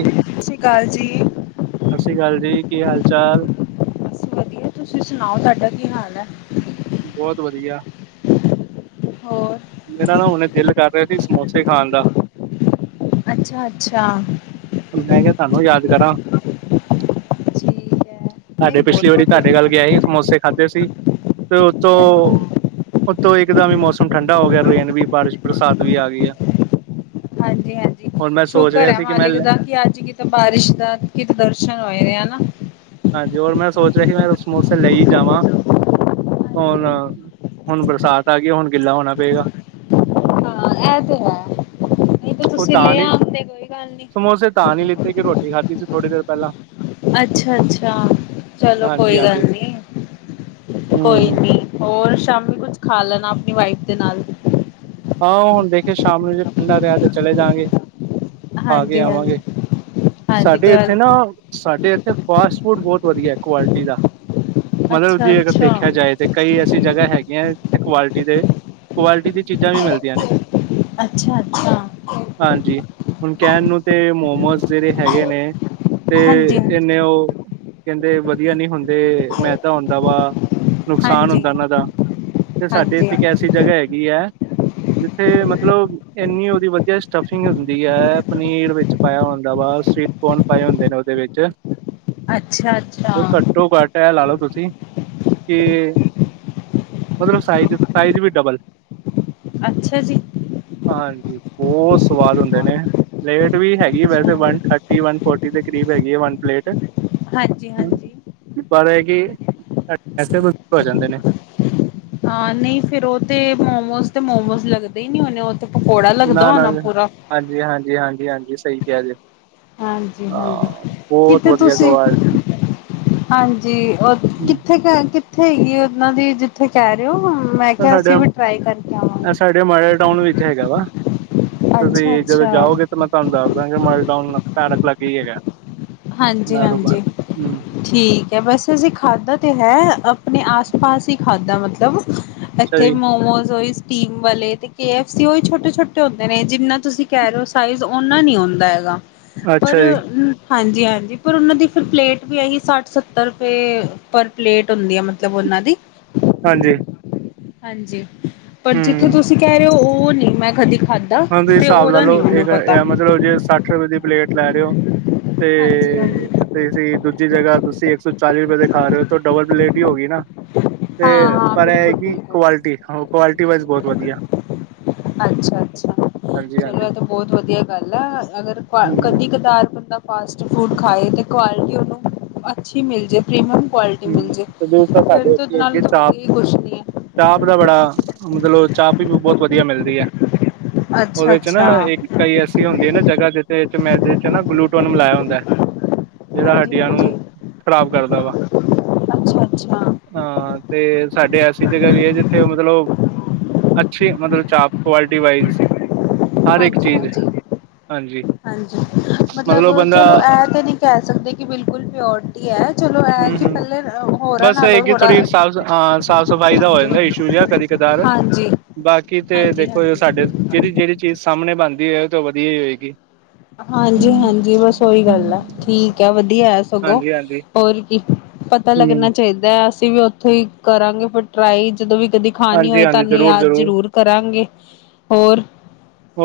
ਸਤਿ ਸ਼੍ਰੀ ਅਕਾਲ ਜੀ। ਸ੍ਰੀ ਅਕਾਲ ਜੀ ਕੀ ਹਾਲ ਚਾਲ ਬਸ ਵਧੀਆ ਤੁਸੀਂ ਸੁਣਾਓ ਤੁਹਾਡਾ ਕੀ ਹਾਲ ਹੈ ਬਹੁਤ ਵਧੀਆ ਹੋਰ ਮੇਰਾ ਨਾ ਹੁਣੇ ਦਿਲ ਕਰ ਰਿਹਾ ਸੀ ਸਮੋਸੇ ਖਾਣ ਦਾ ਅੱਛਾ ਅੱਛਾ ਮੈਂ ਕਿਹਾ ਤੁਹਾਨੂੰ ਯਾਦ ਕਰਾਂ ਠੀਕ ਹੈ ਨਹੀਂ ਸਾਡੇ ਬਹੁਤ ਪਿਛਲੀ ਵਾਰੀ ਵਧੀਆ ਤੁਹਾਡੇ ਗੱਲ ਗਿਆ ਸੀ ਸਮੋਸੇ ਖਾਧੇ ਸੀ ਤੇ ਉਥੋਂ ਉਤੋ ਇੱਕਦਮ ਵੀ ਮੌਸਮ ਠੰਢਾ ਹੋ ਗਿਆ ਰੇਨ ਵੀ ਬਾਰਿਸ਼ ਬਰਸਾਤ ਵੀ ਆ ਗਈ ਆ ਹਾਂਜੀ ਹਾਂਜੀ ਸ਼ੁਕਰ ਹੈ ਸੀ ਕਿ ਮੈਂ ਮਾਲਿਕ ਲੈ- ਦਾ ਕਿ ਅੱਜ ਕਿਤੇ ਬਾਰਿਸ਼ ਦਾ ਕਿਤੇ ਦਰਸ਼ਨ ਹੋਏ ਨੇ ਹਨਾ। ਹਾਂਜੀ ਹੋਰ ਮੈਂ ਸੋਚ ਰਿਹਾ ਸੀ, ਮੈਂ ਸਮੋਸੇ ਲਈ ਜਾਵਾਂ। ਹੁਣ-ਹੁਣ ਬਰਸਾਤ ਆ ਗਈ ਹੁਣ ਗਿੱਲਾ ਹੋਣਾ ਪਏਗਾ। ਹਾਂ ਇਹ ਤੇ ਹੈ, ਨਹੀਂ ਤੇ ਉਹ ਤੁਸੀਂ ਤਾਂ ਲੈ ਨੀ ਆਂਦੇ ਕੋਈ ਗੱਲ ਨੀ। ਸਮੋਸੇ ਤਾਂ ਨੀ ਲਿੱਤੇ, ਕਿ ਰੋਟੀ ਖਾਧੀ ਸੀ ਥੋੜ੍ਹੀ ਦੇਰ ਪਹਿਲਾਂ ਅੱਛਾ-ਅੱਛਾ, ਚਲੋ ਕੋਈ ਹਾਂਜੀ-ਹਾਂਜੀ, ਗੱਲ ਨੀ ਕੋਈ ਹੂੰ। ਨੀ। ਹੋਰ ਸ਼ਾਮੀ ਕੁਛ ਖਾ ਲੈਣਾ, ਆਪਣੀ ਵਾਈਫ ਦੇ ਨਾਲ ਹਾਂ ਹੁਣ ਦੇਖੇ ਸ਼ਾਮ ਨੂੰ ਜੇ ਠੰਡਾ ਰਿਹਾ ਤੇ ਚਲੇ ਜਾਗੇ। ਆ ਕੇ ਹਾਂਜੀ-ਹਾਂਜੀ, ਆਵਾਂਗੇ, ਹਾਂਜੀ ਹਾਂਜੀ ਸਾਡੇ ਇੱਥੇ ਨਾ ਕੋਈ ਸਾਡੇ ਇੱਥੇ ਫਸਟ ਫੂਡ ਬਹੁਤ ਵਧੀਆ ਕੁਆਲਿਟੀ ਦਾ ਮਤਲਬ ਜੇ ਅਗਰ ਅੱਛਾ-ਅੱਛਾ ਦੇਖਿਆ ਜਾਏ ਤੇ ਕਈ, ਜਗ੍ਹਾ ਹੈਗੀਆਂ, ਜਿੱਥੇ ਕੁਆਲਿਟੀ ਦੇ ਕੁਆਲਿਟੀ ਦੀ ਚੀਜ਼ਾਂ ਵੀ ਮਿਲਦੀਆਂ ਨੇ ਅੱਛਾ-ਅੱਛਾ, ਹਾਂਜੀ, ਹੁਣ ਕਹਿਣ ਨੂੰ ਤੇ ਮੋਮੋਸ ਜਿਹੜੇ ਹੈਗੇ ਨੇ ਤੇ ਹਾਂਜੀ ਹਾਂਜੀ ਇਨੇ ਉਹ ਕਹਿੰਦੇ ਵਧੀਆ ਨੀ ਹੁੰਦੇ ਮੈਂ ਤਾਂ ਹੁੰਦਾ ਵਾ, ਨੁਕਸਾਨ ਹਾਂਜੀ ਹੁੰਦਾ ਉਹਨਾਂ ਦਾ ਤੇ ਸਾਡੇ ਹਾਂਜੀ ਇੱਥੇ ਇੱਕ ਐਸੀ ਜਗ੍ਹਾ ਹੈਗੀ ਹੈ। ਜਿੱਥੇ ਮਤਲਬ ਇੰਨੀ ਉਹਦੀ ਵਧੀਆ ਸਟਫਿੰਗ ਹੁੰਦੀ ਹੈ, ਪਨੀਰ ਵਿੱਚ ਪਾਇਆ ਹੁੰਦਾ ਬਸ ਸਵੀਟ ਕੋਨ ਪਾਏ ਹੁੰਦੇ ਨੇ, ਉਹਦੇ ਵਿੱਚ ਅੱਛਾ ਅੱਛਾ ਇਹ ਘੱਟੋ-ਘੱਟ ਇਹ ਲਾ ਲਓ ਤੁਸੀਂ ਕਿ ਮਤਲਬ ਸਾਈਜ਼-ਸਾਈਜ਼ ਵੀ ਡਬਲ ਅੱਛਾ ਜੀ, ਹਾਂਜੀ ਬਹੁਤ ਸਵਾਦ ਹੁੰਦੇ ਨੇ ਪਲੇਟ ਵੀ ਹੈਗੀ, ਅੱਛਾ ਵੈਸੇ ਵਨ ਥਰਟੀ ਵਨ ਫੋਰਟੀ ਦੇ ਕਰੀਬ ਹੈਗੀ ਹੈ, ਵੰਨ ਪਲੇਟ ਹਾਂਜੀ-ਹਾਂਜੀ, [unintelligible] ਹਾਂ ਨਹੀਂ ਫੇਰ ਉਹ ਤੇ ਮੋਮੋਸ ਤੇ ਮੋਮੋਸ ਲੱਗਦੇ ਨਹੀਂ ਹੋਣੇ। ਤੇ ਪਕੌੜਾ ਲੱਗਦਾ ਨਾ ਨਾ ਹੋਣਾ ਪੂਰਾ ਹਾਂਜੀ ਹਾਂਜੀ ਹਾਂਜੀ ਹਾਂਜੀ, ਸਹੀ ਕਿਹਾ ਜ ਹਾਂਜੀ-ਹਾਂਜੀ ਕਿਥੇ ਤੁਸੀਂ ਗੋਆਲ [inaudible] ਹਾਂਜੀ ਹਮ, ਕਿੱਥੇ ਕੁ ਕਿੱਥੇ ਹੈਗੀ ਐ, ਉਹਨਾਂ ਦੀ ਜਿੱਥੇ ਕਹਿ ਰਹੇ ਹੋ। ਮੈਂ ਤਾਂ ਕਿਹਾ ਸਾਡੇ ਅਸੀਂ ਵੀ ਟਰਾਈ ਕਰਕੇ ਇਹ ਆਵਾਂਗੇ। ਸਾਡੇ ਮਾਡਲ ਟਾਊਨ ਵਿੱਚ ਹੈਗਾ ਵਾ ਅੱਛਾ ਤੁਸੀਂ ਜਦੋਂ ਅੱਛਾ ਜਾਓਗੇ, ਤਾਂ ਮੈਂ ਤੁਹਾਨੂੰ ਦੱਸ ਦਾਂਗੇ ਮਾਲ ਟਾਊਨ ਪਾਰਕ ਲੱਗੇ ਈ ਹੈਗਾ। ਨਾਹਰੋ ਹਾਂਜੀ-ਹਾਂਜੀ ਪਾਰਕ ਹੂੰ ਅੱਛਾ ਠੀਕ ਹੈ ਬਸ ਅਸੀਂ ਖਾਧਾ ਤੇ ਹੈ। ਆਪਣੇ ਆਸ ਪਾਸ ਹੀ ਖਾਧਾ ਮਤਲਬ ਇੱਥੇ ਜੀ ਮੋਮੋਸ ਟੀਮ ਵਾਲੇ ਅਤੇ ਕੇ ਐਫ ਸੀ, ਉਹੀ ਛੋਟੇ-ਛੋਟੇ ਹੁੰਦੇ ਨੇ ਜਿੰਨਾ ਤੁਸੀਂ ਕਹਿ ਰਹੇ ਹੋ ਸਾਈਜ਼ ਓਨਾ ਨਹੀਂ ਹੁੰਦਾ ਹੈਗਾ। ਅੱਛਾ ਪਰ ਜੀ ਹੂੰ, ਹਾਂਜੀ-ਹਾਂਜੀ ਪਰ ਉਹਨਾਂ ਦੀ ਫਿਰ ਪਲੇਟ ਵੀ ਇਹੀ ਸੱਠ ਸੱਤਰ ਰੁਪਏ ਪਰ ਪਲੇਟ ਹੁੰਦੀ ਆ ਮਤਲਬ ਉਹ ਨਾ ਦੀ ਹਾਂਜੀ, ਹਾਂਜੀ, ਪਰ ਜਿੱਥੇ ਹੂੰ ਤੁਸੀਂ ਕਹਿ ਰਹੇ ਹੋ ਉਹ ਨਹੀਂ ਮੈਂ ਕਦੀ ਖਾਧਾ ਹਾਂ ਤੁਸੀ ਤੇ ਹਿਸਾਬ ਲਾ ਉਹਦਾ ਨਹੀਂ ਲਓ, ਮੈਨੂੰ ਪਤਾ ਇਹ ਮਤਲਬ ਜੇ ਸੱਠ ਰੁਪਏ ਦੀ ਪਲੇਟ ਲੈ ਰੇ ਓ ਹਾਂਜੀ ਹਾਂਜੀ ਤੇ ਹਾਂ ਤੁਸੀਂ ਦੂ ਜ ਜਗ੍ਹਾ ਤੁਸੀਂ ਇੱਕ ਸੌ ਚਾਲੀ ਰੁਪਏ ਦਿਖਾ, ਰਹੇ ਹੋ ਡਬਲ ਪਲੇਟ ਹੀ ਹੋ ਗਈ ਨਾ। ਤੇ ਹਾਂ ਪਰ ਇਹ ਹੈ ਬਿਲਕੁਲ ਕਿ ਬਿਲਕੁਲ ਕੁਆਲਿਟੀ-ਕੁਆਲਿਟੀ ਵਾਈਜ਼ ਬਹੁਤ ਵਧੀਆ ਅੱਛਾ-ਅੱਛਾ ਹਾਂਜੀ ਚਲੋ ਹਾਂਜੀ ਇਹ ਤਾਂ ਬਹੁਤ ਵਧੀਆ ਗੱਲ ਆ ਅਗਰ ਹੂੰ ਕਦੀ ਕਦਾਰ ਬੰਦਾ ਫਾਸਟ ਫੂਡ ਖਾਏ ਅਤੇ ਕੁਆਲਿਟੀ ਉਹਨੂੰ ਅੱਛੀ ਮਿਲ ਜਾਏ, ਪ੍ਰੀਮੀਅਮ ਕੁਆਲਿਟੀ ਮਿਲ ਹੂੰ ਜੇ ਤੇ ਫਿਰ ਸਾਡੇ ਤੇ ਉਹਦੇ ਉੱਥੇ ਨਾਲ ਹੈਗੇ ਤਾਂ ਵਧੀਆ ਹੀ ਕੁਛ ਨਹੀਂ ਚਾਪ-ਚਾਪ ਦਾ ਬੜਾ ਮਤਲਬ ਚਾਪ ਵੀ ਬਹੁਤ ਵਧੀਆ ਮਿਲਦੀ ਐ। ਹੈ ਅੱਛਾ ਉਹਦੇ 'ਚ ਨਾ ਅੱਛਾ ਇੱਕ ਕਈ ਐਸੀ ਹੁੰਦੀ ਏ। ਜਗ੍ਹਾ ਜਿਥ ਮੈਂਦੇ 'ਚ ਨਾ ਗਲੂਟੋਨ ਮਲਾਇਆ ਹੁੰਦਾ। ਜਿਹੜਾ ਹਾਂਜੀ ਹੱਡੀਆਂ ਹਾਂਜੀ ਨੂੰ ਖਰਾਬ ਕਰਦਾ ਵਾ ਅੱਛਾ ਅੱਛਾ ਹਾਂ। ਤੇ ਸਾਡੇ ਐਸੀ ਜਗ੍ਹਾ ਵੀ ਏ, ਜਿੱਥੇ ਮਤਲਬ ਅੱਛੀ, ਮਤਲਬ ਚਾਪ ਕੁਆਲਿਟੀ ਵਾਈਜ਼। ਹਰ ਇੱਕ ਹਾਂਜੀ ਚੀਜ਼, ਹਾਂਜੀ ਹਾਂਜੀ। ਹਾਂਜੀ ਮਤਲਬ ਚਲੋ ਇਹ ਤੇ ਨਹੀਂ ਕਹਿ ਸਕਦੇ, ਕਿ ਬਿਲਕੁਲ ਪਿਓਰਟੀ ਐ। ਚਲੋ ਐ ਹੂੰ ਕਿ ਹੂੰ ਪਹਿਲੇ ਹੋਰਾਂ ਬਸ ਇਹ ਨਾਲੋਂ ਕਿ ਹੋੜਾ ਥੋੜ੍ਹੀ ਸਾਫ਼ ਹਾਂ ਸਾਫ਼ ਸਫ਼ਾਈ ਦਾ ਹੋ ਜਾਂਦਾ ਏ, ਇਸ਼ੂ ਜੇਹਾ ਕਦੀ ਕਦਾਰ। ਹਾਂਜੀ ਬਾਕੀ ਤੇ ਹਾਂਜੀ ਦੇਖੋ ਜ ਹਾਂਜੀ ਸਾਡੇ ਜਿਹੜੀ-ਜਿਹੜੀ ਚੀਜ਼ ਸਾਹਮਣੇ ਬਣਦੀ ਹੋਏ, ਤਾਂ ਵਧੀਆ ਹੀ ਹੋਏਗੀ। ਹਾਂਜੀ-ਹਾਂਜੀ ਬਸ ਓਹੀ ਗੱਲ ਆ, ਠੀਕ ਏ ਵਧੀਆ ਏ। ਸਗੋਂ ਹਾਂਜੀ ਹਾਂਜੀ ਹੋਰ ਕੀ, ਪਤਾ ਹੂੰ ਲੱਗਣਾ ਚਾਈਦਾ। ਅਸੀਂ ਵੀ ਉੱਥੋ ਹੀ ਕਰਾਂਗੇ ਪਰ ਟਰਾਈ, ਜਦੋਂ ਵੀ ਤੇ ਦਿਖਾਣੀ ਹਾਂਜੀ ਹੋਏ, ਹਾਂਜੀ ਤੁਹਾਨੂੰ ਜ਼ਰੂਰ ਯਾਦ ਜ਼ਰੂਰ ਕਰਾਂਗੇ। ਹੋਰ?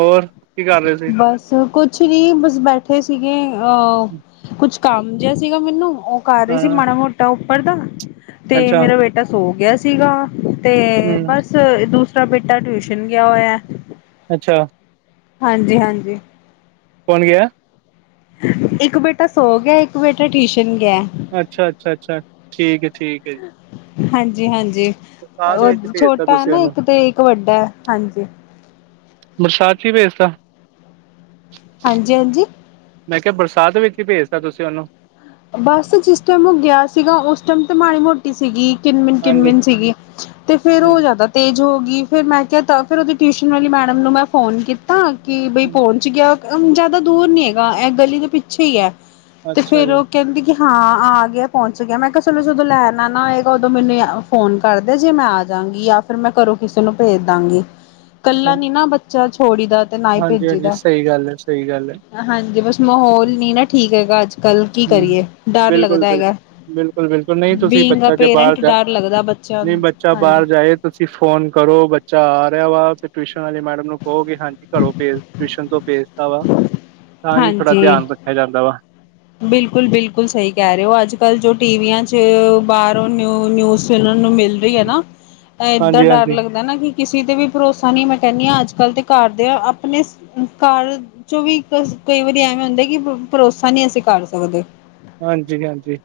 ਹੋਰ? ਕੀ ਕਰ ਰਹੇ ਸੀ? ਬਸ ਕੁਛ ਨੀ, ਬਸ ਬੈਠੇ ਸੀਗੇ। ਅ ਕੁਛ ਕੰਮ ਜਿਹਾ ਸੀਗਾ ਮੈਨੂੰ ਉਹ ਕਰ ਰਹੀ ਸੀ ਹਾਂ ਮਾੜਾ ਮੋਟਾ ਉੱਪਰ ਦਾ, ਤੇ ਅੱਛਾ ਮੇਰਾ ਬੇਟਾ ਸੋ ਗਿਆ ਸੀਗਾ। ਤੇ ਹੂੰ ਬਸ ਦੂਸਰਾ ਬੇਟਾ ਟਿਊਸ਼ਨ ਗਿਆ ਹੋਇਆ ਏ। ਅੱਛਾ। ਹਾਂਜੀ-ਹਾਂਜੀ। ਕੋਣ ਗਿਆ? ਇੱਕ ਬੇਟਾ ਸੌ ਗਿਆ, ਇੱਕ ਬੇਟਾ ਟੀਸ਼ ਅੱਛਾ-ਅੱਛਾ-ਅੱਛਾ, ਠੀਕ ਹੈ, ਠੀਕ ਹੈ ਜੀ। ਹਾਂਜੀ-ਹਾਂਜੀ ਬਰਸਾਤ ਓ ਵਿੱਚ ਭੇਜਤਾ ਛੋਟਾ ਹੈ ਤੁਸੀਂ ਨਾ ਉਹਨੂੰ ਇੱਕ ਤੇ, ਇੱਕ ਵੱਡਾ ਏ। ਹਾਂਜੀ। ਬਰਸਾਤ ਚ ਈ ਭੇਜਤਾ? ਹਾਂਜੀ-ਹਾਂਜੀ। ਮੈਂ ਕਿਹਾ, ਬਰਸਾਤ ਵਿੱਚ ਈ ਭੇਜਤਾ ਤੁਸੀ ਓਨੂੰ? ਬਸ ਜਿਸ ਟਾਈਮ ਔਹ ਗਿਆ ਸੀਗਾ, ਉਸ ਟਾਈਮ ਤੇ ਮਾੜੀ ਮੋਟੀ ਸੀਗੀ। ਹਾਂਜੀ। ਕਿਨਮਿਨ-ਕਿੰਨਮਿਨ ਸੀਗੀ, ਤੇ ਫੇਰ ਔ ਹਾਂਜੀ। ਜ਼ਿਆਦਾ ਤੇਜ਼ ਹੋ ਗੀ। ਫਿਰ ਮੈਂ ਕਿਆ ਤਾਂ, ਫਿਰ ਓਦੀ ਟਿਊਸ਼ਨ ਵਾਲੀ ਮੈਡਮ ਨੂੰ ਮੈਂ ਫੋਨ ਕੀਤਾ, ਕਿ ਬਈ ਪਹੁੰਚ ਗਿਆ? ਅਮ ਜਾਦਾ ਦੂਰ ਨੀ ਹੈਗਾ, ਐ ਗਲੀ ਦੇ ਪਿੱਛੇ ਈ ਐ। ਅੱਛਾ ਜੀ। ਕਹਦੀ ਕਿ ਹਾਂ ਆ ਗਿਆ ਏ, ਪੌਂਚ ਗਿਆ ਏ, ਮੈਂ ਕਿਹਾ ਚਲੋ ਜਦੋਂ ਲੈਣਾ ਆਨਾ ਹੋਏਗਾ, ਓਦੋਂ ਮੈਨੂੰ ਯਾ ਫੋਨ ਕਰ ਦੇਯਾ ਜੇ ਮੈਂ ਆ ਜਾਂਗੀ, ਯਾ ਫੇਰ ਮੈਂ ਘਰੋਂ ਕਿਸੇ ਨੂੰ ਭੇਜ ਦਾਂਗੀ। ਕੱਲਾ ਨੀ ਨਾ ਬੱਚਾ ਛੋੜੀ ਦਾ ਤੇ ਨਾ ਹੀ ਹਾਂਜੀ ਭੇਜੀ ਹਾਂਜੀ ਦਾ। ਸਹੀ ਗੱਲ ਹੈ ਸਹੀ ਗੱਲ ਹੈ ਹਾਂਜੀ, ਬਸ ਮਾਹੌਲ ਨੀ ਨਾ ਠੀਕ ਹੈਗਾ ਅੱਜ ਕੱਲ। ਕੀ ਕਰੀਏ? ਡਰ ਲੱਗਦਾ ਹੈਗਾ। ਬਿਲਕੁਲ-ਬਿਲਕੁਲ, ਨਈ ਤੁਸੀ ਬੀਂਗ ਆ ਬੱਚਾ ਜੇਹਾ ਬਾਰ ਪੇਰੈਂਟ ਜਾ, ਡਰ ਲੱਗਦਾ ਬੱਚਿਆਂ ਨਈ ਨੂੰ ਬੱਚਾ ਹਾਂਜੀ ਬਾਰ ਜਾਏ ਤੁਸੀ ਫੋਨ ਕਰੋ ਬੱਚਾ ਆ ਗਆ ਵਾ, ਤੇ ਟਿਊਸ਼ਨ ਵਾਲੀ ਮੈਡਮ ਨੂੰ ਕਹੋ, ਕੇ ਹਾਂਜੀ ਘਰੋਂ ਭੇਜ ਟਿਊਸ਼ਨ ਤੋਂ ਭੇਜਤਾ ਵਾ। ਤਾਂ ਹੀ ਥੋੜ੍ਹਾ ਧਿਆਨ ਰੱਖਿਆ ਜਾਂਦਾ ਵਾ। ਬਿਲਕੁਲ-ਬਿਲਕੁਲ ਸਈ ਕਹਿ ਰਹੇ ਹੋ, ਅੱਜ ਕੱਲ ਜੋ ਟੀਵੀਆਂ ਚ ਬਾਹਰੋਂ ਨਿਊ ਨਿਊਜ਼ ਚ ਨੂੰ ਮਿਲ ਰਹੀ ਏ ਨਾ, ਏਦਾਂ ਹਾਂਜੀ ਡਰ ਹਾਂਜੀ ਲੱਗਦਾ ਨਾ ਕਿ ਕਿਸੇ ਤੇ ਵੀ ਭਰੋਸਾ ਨਈ, ਮੈਂ ਕਹਿੰਣੀ ਆ ਅੱਜ ਕੱਲ੍ਹ ਤੇ ਘਰ ਦੇ ਆਪਣੇ ਘਰ ਚੋਂ ਵੀ ਕਈ ਵਾਰੀ ਐਵੇਂ ਹੁੰਦਾ, ਕਿ ਪ ਭਰੋਸਾ ਨਈ ਅਸੀ ਕਰ ਸਕਦੇ। ਹਾਂਜੀ-ਹਾਂਜੀ।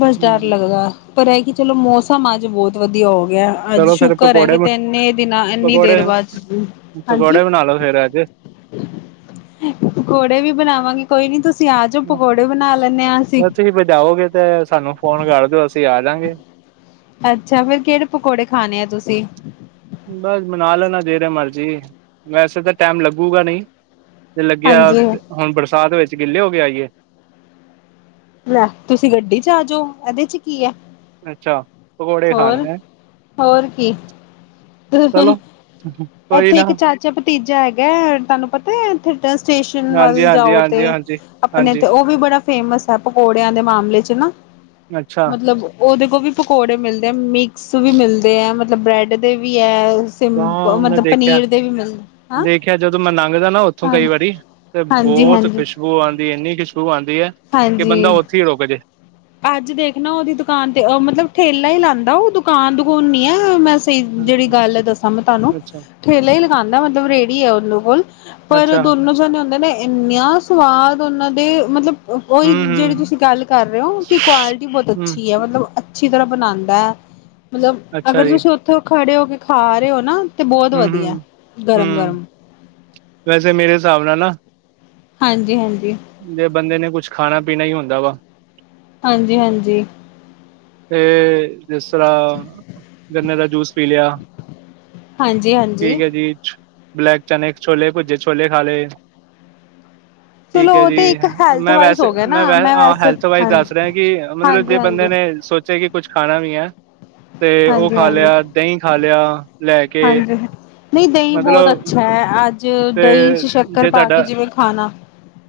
ਬਸ ਡਰ ਲੱਗਦਾ, ਪਰ ਐ ਕਿ ਚਲੋ ਮੌਸਮ ਅੱਜ ਬਹੋਤ ਵਧੀਆ ਹੋ ਗਆ, ਅੱਜ ਚਲੋ ਫੇਰ ਸ਼ੁਕਰ ਏ ਪਕੌੜੇ ਕਿਤੇ ਇੰਨੇ ਦਿਨਾਂ, ਏਨੀ ਦੇਰ ਪਕੌੜੇ ਬਾਦ, ਹਾਂਜੀ? ਪਕੌੜੇ ਬਣਾ ਲੋ ਫੇਰ ਅੱਜ ਪਕੌੜੇ ਵੀ ਬਣਾਵਾਂਗੀ। ਕੋਈ ਨੀ ਤੁਸੀ ਆ ਜੋ, ਪਕੌੜੇ ਬਣਾ ਲੈਂਨੇ ਆਂ ਅਸੀ। ਬਸ ਤੁਸੀਂ ਭਜਾਓਗੇ ਤੇ ਸਾਨੂੰ ਫੋਨ ਕਰ ਦਿਓ ਅਸੀ ਆਜਾਂਗੇ। ਅੱਛਾ, ਫੇਰ ਕੇਹੜੇ ਪਕੌੜੇ ਖਾਣੇ ਏ ਤੁਸੀ? ਬਸ ਬਨਾ ਲੈਣਾ ਜੇੜੇ ਮਰਜ਼ੀ। ਵੈਸੇ ਤੇ ਟੈਮ ਲੱਗੂਗਾ ਨਈ। ਤੇ ਲੱਗਿਆ, ਹਾਂਜੀ ਹੁਣ ਬਰਸਾਤ ਵਿੱਚ ਗਿੱਲੇ ਹੋ ਕੇ ਆਈਏ? ਲੈ, ਤੁਸੀ ਗੱਡੀ'ਚ ਆਜੋ, ਐਦੇ'ਚ ਕੀ ਐ। ਅੱਛਾ ਪਕੌੜੇ ਖਾਣ ਹੋਰ, ਹੈਂ ਹੋਰ ਕੀ। ਚਲੋ ਕੋਈ ਐਥੇ ਨਾ ਇੱਕ ਚਾਚਾ ਭਤੀਜਾ ਹੈਗਾ ਐ, ਤੁਹਾਨੂੰ ਪਤਾ ਐ, ਐਥੇ ਸਟੇਸ਼ਨ ਹਾਂਜੀ, ਵੱਲ ਹਾਂਜੀ, ਜਾਓ ਤੇ, ਹਾਂਜੀ, ਹਾਂਜੀ, ਅਪਣੇ ਹਾਂਜੀ ਤੇ ਉਹ ਵੀ ਬੜਾ ਫੇਮਸ ਪਕੌੜਿਆਂ ਦੇ ਮਾਮਲੇ'ਚ ਨਾ। ਅੱਛਾ ਮਤਲਬ ਓਦੇ ਕੋਵੀ ਪਕੌੜੇ ਮਿਲਦੇ ਆ, ਮਿਕਸ ਵੀ ਮਿਲਦੇ ਐ। ਮਤਲਬ ਬ੍ਰੈਡ ਦੇਵੀ ਐ। ਸਿੰਪ ਮਤਲਬ ਪਨੀਰ ਦੇ ਵੀ ਮਿਲ ਦੇਖੇਆ ਜਦੋਂ ਮੈਂ, ਨੰਘਦਾ ਨਾ ਉੱਥੋਂ ਕਈ ਵਾਰੀ ਤੇ, ਹਾਂਜੀ ਬੋਤ ਹਾਂਜੀ ਖੁਸ਼ਬੂ ਆਂਦੀ ਏਨੀ ਖੁਸ਼ਬੂ ਆਂਦੀ ਆਂਦੀ ਹੈ, ਕਿ, ਬੰਦਾ ਹਾਂਜੀ ਓਥੇ ਈ ਰੁਕਜੇ। ਅੱਜ ਦੇਖ ਨਾ ਓਦੀ ਦੁਕਾਨ ਤੇ, ਅ ਮਤਲਬ ਠੇਲਾ ਈ ਲਾਂਦਾ ਓ ਦੁਕਾਨ ਦੁਕੁਨ ਨੀ, ਐ, ਮੈਂ ਸਹੀ ਜੇਹੜੀ ਗੱਲ ਏ, ਦੱਸਾਂ ਮੈਂ ਤੁਹਾਨੂੰ। ਅੱਛਾ, ਠੇਲਾ ਈ ਲਗਾਂਦਾ ਮਤਲਬ ਰੇਹੜੀ ਹੈ, ਓਲੋ ਕੋਲ ਪਰ ਅੱਛਾ ਦੋਨੋ ਜਣੇ ਹੁੰਦੇ ਨੇ ਇੰਨੀਆਂ ਸਵਾਦ ਓਹਨਾਂ ਦੇ, ਮਤਲਬ। ਓਹੀ, ਹੂੰ, ਜੇਹੜੀ ਹੂੰ, ਤੁਸੀ ਗੱਲ ਕਰ ਰਹੇ ਓ। ਕੁਆਲਿਟੀ ਬਹੁਤ ਹੂੰ ਅੱਛੀ ਹੈ। ਮਤਲਬ ਅੱਛੀ- ਤਰ੍ਹਾਂ ਬਣਾਂਦਾ ਮਤਲਬ, ਅੱਛਾ ਅਗਰ ਜੀ ਤੁਸੀ ਔਥੋ ਖੜੇ ਹੋਕੇ, ਖਾ-ਰਹੇ, ਹੋ, ਨਾ ਤੇ ਬੋਤ ਹੂੰ, ਵਧੀਆ, ਹੂੰ, ਹੂੰ ਗਰਮ-ਗਰਮ। ਵੈਸੇ ਮੇਰੇ ਹਿਸਾਬ ਨਾਲ ਨਾ ਹਾਂਜੀ- ਹਾਂਜੀ‌। ਜੇ ਬੰਦੇ ਨੇ, ਕੁਛ ਖਾਣਾ-ਪੀਣਾ ਹੀ ਹੁੰਦਾ ਵਾ ਹਾਂਜੀ-ਹਾਜੀ। ਤੇ, ਜਿਸ ਤਰ੍ਹਾਂ ਗੰਨੇ ਦਾ ਜੂਸ ਪੀ ਲਿਆ। ਹਾਂਜੀ ਹਾਂਜੀ ਪੀਕੇ, ਜੀ'ਚ ਬਲੈਕ ਚਨੇ, ਛੋਲੇ ਭੁਜੇ, ਛੋਲੇ ਖਾ ਲਏ। ਠੀਕ ਚਲੋ ਹੈ ਉਹ ਜੀ। ਤੇ ਇੱਕ ਹੈਲਥ ''ਮੈਂ ਵਾਈਜ਼ ਹੋ ਵੈਸੇ, ਗਿਆ ਮੈਂ, ਨਾ ਹਾਂ ਵੈਸੇ ਹੈਲਥ ਵਾਈਜ਼ ਹਾਂਜੀ ਦੱਸ ਰਿਹਾ ਕਿ ਮਤਲਬ ਹਾਂਜੀ ਹਾਂਜੀ ਜੇ ਬੰਦੇ ਨੇ ਹਾਂਜੀ ਮੇਂ ਸੋਚ ਕਿ ਕੁਛ ਖਾਣਾ ਵੀ ਹੈ, ਤੇ ਉਹ ਖਾ ਹਾਂਜੀ ਲਿਆ, ਦਹੀਂ-ਖਾ ਲਿਆ ਲੈਕੇ। ਹਾਂਜੀ ਨਹੀਂ, ਦਹੀਂ ਬਹੁਤ ਅੱਛਾ ਹੈ‌। ਅੱਜ ਦਹੀਂ ਤੇ, ਚ ਸ਼ੱਕਰ ਜੇ ਪਾ ਕੇ ਤੁਹਾਡਾ ਜਿਵੇਂ ਖਾਣਾ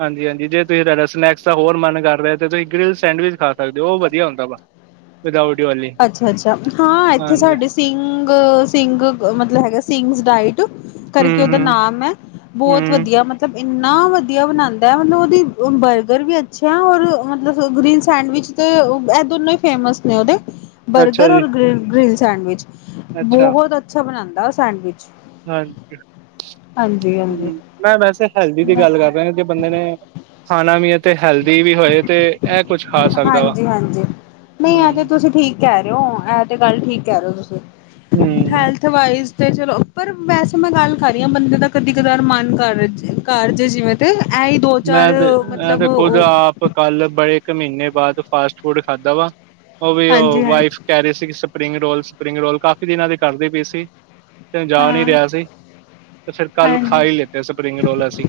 ਹਾਂਜੀ-ਹਾਂਜੀ ਜੇ ਤੁਸੀਂ ਤੁਹਾਡਾ ਸਨੈਕਸ ਹੋਰ ਮਨ ਕਰ ਰਿਹਾ ਤੇ, ਤੁਸੀਂ ਗ੍ਰੀਲ ਸੈਂਡਵਿਚ ਖਾ ਸਕਦੇ ਹੋ। ਉਹ ਵਧੀਆ ਹੁੰਦਾ ਵਾ। ਵੀਦਾਉਟ ਅੱਛਾ-ਅੱਛਾ, ਹਾਂ। ਇੱਥੇ ਸਾਡੇ ਸਿੰਘ, ਸਿੰਘ ਮਤਲਬ ਹੈਗਾ ਸਿੰਘਜ ਡਾਇਟ ਕਰਕੇ ਹੂੰ ਉਹਦਾ ਹੂੰ ਨਾਮ ਹੈ, ਬਹੁਤ ਹੂੰ ਵਧੀਆ। ਮਤਲਬ ਇੰਨਾ ਵਧੀਆ ਬਣਾਂਦਾ ਹੈ, ਮਤਲਬ। ਉਹਦੀ ਬਰਗਰ ਵੀ ਅੱਛੀ ਹੈ, ਔਰ ਮਤਲਬ ਗ੍ਰੀਨ ਸੈਂਡਵਿਚ ਤੇ, ਇਹ ਦੋਨੋ ਹੀ, ਫੇਮਸ ਨੇ ਉਹਦੇ ਅੱਛਾ ਬਰਗਰ ਜੀ ਔਰ ਗ ਗ੍ਰੀਨ ਸੈਂਡਵਿਚ ਅੱਛਾ ਬਹੁਤ ਅੱਛਾ ਬਣਾਂਦਾ ਸੈਂਡਵਿਚ। ਹਾਂਜੀ। ਹਾਂਜੀ-ਹਾਂਜੀ ਹੂੰ, ਮੈਂ, ਵੈਸੇ ਹੈਲਦੀ ਦੀ ਗੱਲ ਕਰਦੇ ਨੇ, ਜੇ ਬੰਦੇ ਨੇ ਖਾਣਾ ਵੀ ਏ, ਤੇ ਹੈਲਦੀ ਵੀ ਹੋਏ ਤੇ ਇਹ ਕੁਛ ਖਾ ਸਕਦਾ ਵਾ ਹਾਂਜੀ- ਹਾਂਜੀ। ਨਹੀਂ ਹੂੰ ਆਜ ਤੁਸੀਂ ਠੀਕ ਕਹਿ ਰਹੇ ਹੋ, ਐ, ਤੇ ਗੱਲ ਠੀਕ ਕਹਿ ਰਹੇ ਹੋ ਤੁਸੀਂ ਹੂੰ ਹੈਲਥ ਵਾਇਸ ਤੇ ਚਲੋ, ਪਰ ਵੈਸੇ ਮੈਂ ਗੱਲ ਕਰਰੀ ਹਾਂ, ਬੰਦੇ ਦਾ ਕਦੀ- ਕਦਾਰ ਮਨ ਕਰ ਕਾਰਜੇ ਜਿਵੇਂ ਤੇ ਇਹੀ ਦੋ ਚਾਰ ਮੈਂ, ਤੇ, ਮੈਂ, ਮਤਲਬ ਤੇ, ਖੁਦ ਉਹ ਆਪ ਕੱਲ ਬੜੇ ਇੱਕ ਮਹੀਨੇ ਬਾਅਦ ਫਾਸਟ ਫੂਡ ਖਾਧਾ ਵਾ, ਉਹ ਵੀ ਹਾਂਜੀ ਉਹ, ਹਾਂ ਵਾਈਫ ਕਹਿ ਰਹੇ ਸੀ ਕਿ ਸਪ੍ਰੀੰਗ- ਰੋਲ, ਸ੍ਰਪ੍ਰੀਂਗ-ਰੋਲ ਕਾਫੀ ਦਿਨਾਂ ਦੀ ਕਰਦੀ ਪਈ ਸੀ, ਤੇ, ਜਾ ਨਹੀ, ਹਾਂ ਰਿਹਾ ਸੀ। ਤੇ ਫਿਰ ਕੱਲ ਖਾ ਹਾਂਜੀ ਹੀ ਲੀੱਤੇ ਸਪ੍ਰੀਂਗ-ਰੋਲ, ਅਸੀਂ।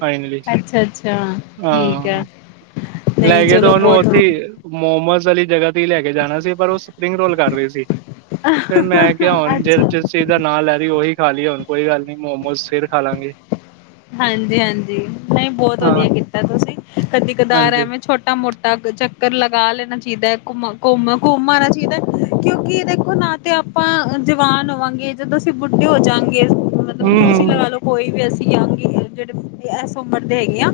ਫਾਈਨਲੀ। ਅੱਛਾ -ਅੱਛਾ। ਠੀਕ ਆ। ਹਾਂ ਲੈ ਗਏ ਤੋ, ਉਹਨੂੰ ਉੱਥੇ ਮੋਮੋਜ ਵਾਲੀ ਜਗ੍ਹਾ ਲੈਕੇ ਜਾਣਾ ਸੀ ਪਰ ਉਹ ਸਪ੍ਰੀੰਗ- ਰੋਲ ਕਰ ਰਹੇ ਸੀ। ਫਿਰ, ਮੈਂ ਕਿਹਾ ਹੁਣ ਜੇ, ਅੱਛਾ ਜਿਸ ਚੀਜ਼ ਦਾ, ਨਾਂ, ਲੈ-ਰਹੀ, ਉਹੀ ਖਾਲੀਏ ਹੁਣ ਕੋਈ ਗੱਲ ਨੀ, ਮੋਮੋਸ ਫਿਰ ਖਾਲਾਂਗੇ। ਹਾਂਜੀ-ਹਾਂਜੀ। ਨਹੀਂ, ਬਹੁਤ ਹਾਂ ਵਧੀਆ ਕੀਤਾ ਤੁਸੀਂ। ਕਦੀ- ਕਦਾਰ ਹਾਂਜੀ ਐਵੇਂ, ਛੋਟਾ- ਮੋਟਾ ਚੱਕਰ ਲਗਾ ਲੈਣਾ ਚਾਹੀਦਾ ਹੇ। ਘੁੰਮ-ਘੰਮ -ਘੁੰਮ ਆਣਾ ਚਾਹੀਦਾ। ਕਿਉਂਕਿ, ਦੇਖੋ ਨਾ, ਤੇ ਆਪ ਆਪਾਂ ਜਵਾਨ ਹੋਵਾਂਗੇ ਜਦੋਂ ਅਸੀਂ ਬੁੱਢੇ ਹੋ ਜਾਂਗੇ, ਹੂੰ ਮਤਲਬ ਤੁਸੀ ਹੂੰ ਲਗਾ ਲੋ ਕੋਈ ਵੀ ਅਸੀਂ ਯਾਂ ਜਿਹੜੇ ਐਸੇ ਬੰਦੇ ਹੈਗੇ ਆ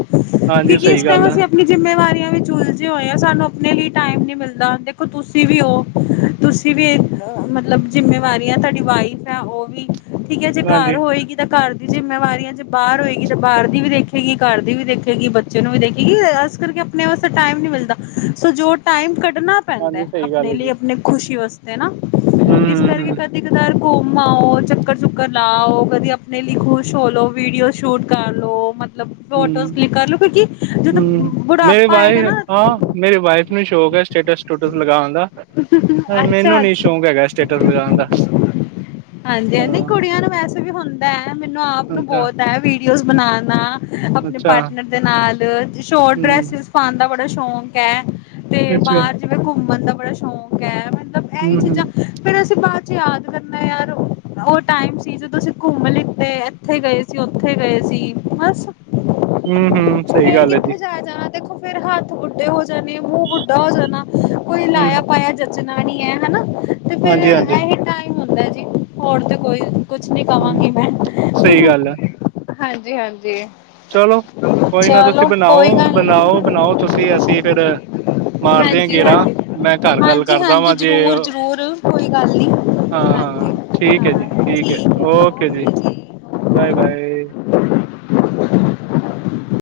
ਕਿ ਹਾਂਜੀ ਕਿਸ ਸਹੀ ਟੈਮ ਗੱਲ ਆ ਅਸੀਂ ਆਪਣੀ ਜਿੰਮੇਵਾਰੀ ਉਲਝੇ ਹੋਏ ਆ ਸਾਨੂੰ ਆਪਣੇ ਲਈ ਟਾਈਮ ਨੀ ਮਿਲਦਾ ਦੇਖੋ ਤੁਸੀਂ ਵੀ ਹੋ ਤਸੀਂ ਵੀ ਮਤਲਬ ਜਿੰਮੇਵਾਰੀ ਆ ਤੁਹਾਡੀ ਵਾਈਫ ਹੈ ਉਹ ਵੀ ਠੀਕ ਹੈ ਜੇ ਘਰ ਹਾਂਜੀ ਹੋਏਗੀ ਤਾਂ ਘਰ ਦੀ ਜਿੰਮੇਵਾਰਿਆ ਚ ਬਾਹਰ ਹੋਏਗੀ ਤਾਂ ਬਾਹਰ ਦੀ ਵੀ ਦੇਖੇਗੀ, ਘਰ ਦੀ ਵੀ ਦੇਖੇਗੀ, ਬੱਚੇ ਨੂੰ ਵੀ ਦੇਖੇਗੀ, ਇਸ ਕਰਕੇ ਆਪਣੇ ਵਾਸਤੇ ਟਾਈਮ ਨਹੀਂ ਮਿਲਦਾ ਸੋ ਜੋ ਟਾਈਮ ਘੱ ਕੱਢਣਾ ਪੈਂਦਾ ਹਾਂਜੀ ਸਹੀ ਗੱਲ ਆਪਣੇ ਹੈ ਲਈ ਜੀ ਆਪਣੀ ਖੁਸ਼ੀ ਵਾਸਤੇ ਨਾ ਇਸ ਹੂੰ ਕਰਕੇ ਹੂੰ ਕਦੀ ਕਦਾਰ ਘੁੰਮ ਆਓ ਚੱਕਰ ਚੁੱਕਰ ਲਾਓ ਕਦੇ ਆਪਣੇ ਲਈ ਖੁਸ਼ ਹੋ ਲੋ ਵੀਡੀਓ ਸ਼ੂਟ ਕਰ ਲੋ ਮਤਲਬ ਹੂੰ ਫੋਟੋਜ਼ ਹੂੰ ਕਲਿਕ ਕਰ ਲਓ ਕਿਉਂਕਿ ਜਦੋਂ ਹੂੰ ਮੇਰੇ ਬੁਢਾਪਾ ਆਏਗਾ ਵਾਈਫ ਨਾ ਹਾਂ ਮੇਰੀ ਵਾਈਫ ਨੂੰ ਸ਼ੌਕ ਸਟੇਟਸ ਸਟੂਟਸ ਲਗਾਣ ਦਾ ਮੈਨੂੰ ਅੱਛਾ ਨੀ ਅੱਛਾ ਸ਼ੌਕ ਹੈਗਾ ਸਟੇਟਸ ਲਗਾਣ ਦਾ ਹਾਂਜੀ, ਹਾਂ ਕੁੜੀਆਂ ਨੂੰ ਵੈਸੇ ਵੀ ਹੁੰਦਾ, ਮੈਨੂੰ ਆਪ ਨੂੰ ਅੱਛਾ ਬਹੁਤ ਹੈ ਵੀ ਵੀਡੀਓਸ ਬਣਾਣਾ ਆਪਣੇ ਅੱਛਾ ਪਾਰਟਨਰ ਦੇ ਨਾਲ ਸ਼ੋਰਟ ਹੂੰ ਡ੍ਰੈਸਸਿਸ ਪਾਣ ਦਾ ਬੜਾ ਸ਼ੌਕ ਐ ਤੇ ਅੱਛਾ ਬਾਹਰ ਜਿਵੇਂ ਘੁੰਮਣ ਦਾ ਬੜਾ ਸ਼ੌਕ ਹੈ ਮ ਮਤਲਬ ਇਹੀ ਹੂੰ ਹੂੰ ਚੀਜ਼ਾਂ ਫੇਿਰ ਅਸੀਂ ਬਾਅਦ ਚ ਯਾਦ ਕਰਨਾ ਯਾਰ ਉਹ ਟਾਈਮ ਸੀ ਜਦੋਂ ਅਸੀਂ ਘੁੰਮ ਲਿੱਤੇ ਇੱਥੇ ਗਏ ਸੀ, ਉੱਥੇ ਗਏ ਸੀ ਬਸ- ਹੂੰ-ਹੂੰ ਸਹੀ ਫੇਰ ਗੱਲ ਹੈ ਜੀ। ਕਿੱਥੇ ਜਾਇਆ ਜਾਣਾ ਦੇਖੋ ਫਿਰੇ ਹੱਥ ਬੁੱਡੇ ਹੋ ਜਾਣੇ ਮੂੰਹ ਬੁੱਢਾ ਹੋ ਜਾਣਾ ਕੋਈ ਲਾਇਆ- ਮੈ ਜਚਨਾ ਨੀ ਹੈ ਹਨਾ। ਹਾਂਜੀ-ਹਾਂਜੀ। ਲੈਜੀ ਹੋਰ ਤੇ, ਕੋਈ, ਕੁਛ ਨੀ ਹੂੰ ਕਵਾਂਗੀ 'ਮੈਂ ਸਹੀ ਗੱਲ ਆ ਹਾਂਜੀ-ਹਾਂਜੀ। ਚਲੋ ਕੋਈ ਨਾ ਤੁਸੀਂ ਕੋਈ ਗੱਲ ਨੀ ਬਣਾਓ-ਬਣਾਓ-ਬਣਾਓ ਤੁਸੀਂ ਅਸੀਂ ਫੇਰ ਮਾਰਦੇ ਆ ਹਾਂਜੀ ਗੇੜਾਂ ਹਾਂਜੀ ਮੈਂ ਘੱਰ ਗੱਲ ਹਾਂਜੀ ਕਰਦਾ ਹਾਂਜੀ ਵਾਂ ਜੇ ਜ਼ਰੂਰ ਜ਼ਰੂਰ ਕੋਈ ਗੱਲ ਨੀ ਹਾਂ-ਹਾਂ ਹਾਂਜੀ ਠੀਕ ਹੈ ਜੀ, ਹਾਂ ਠੀਕ ਹੈ ਉਕੇ ਜੀ ਓਕੇ ਬਾਏ-ਬਾਏ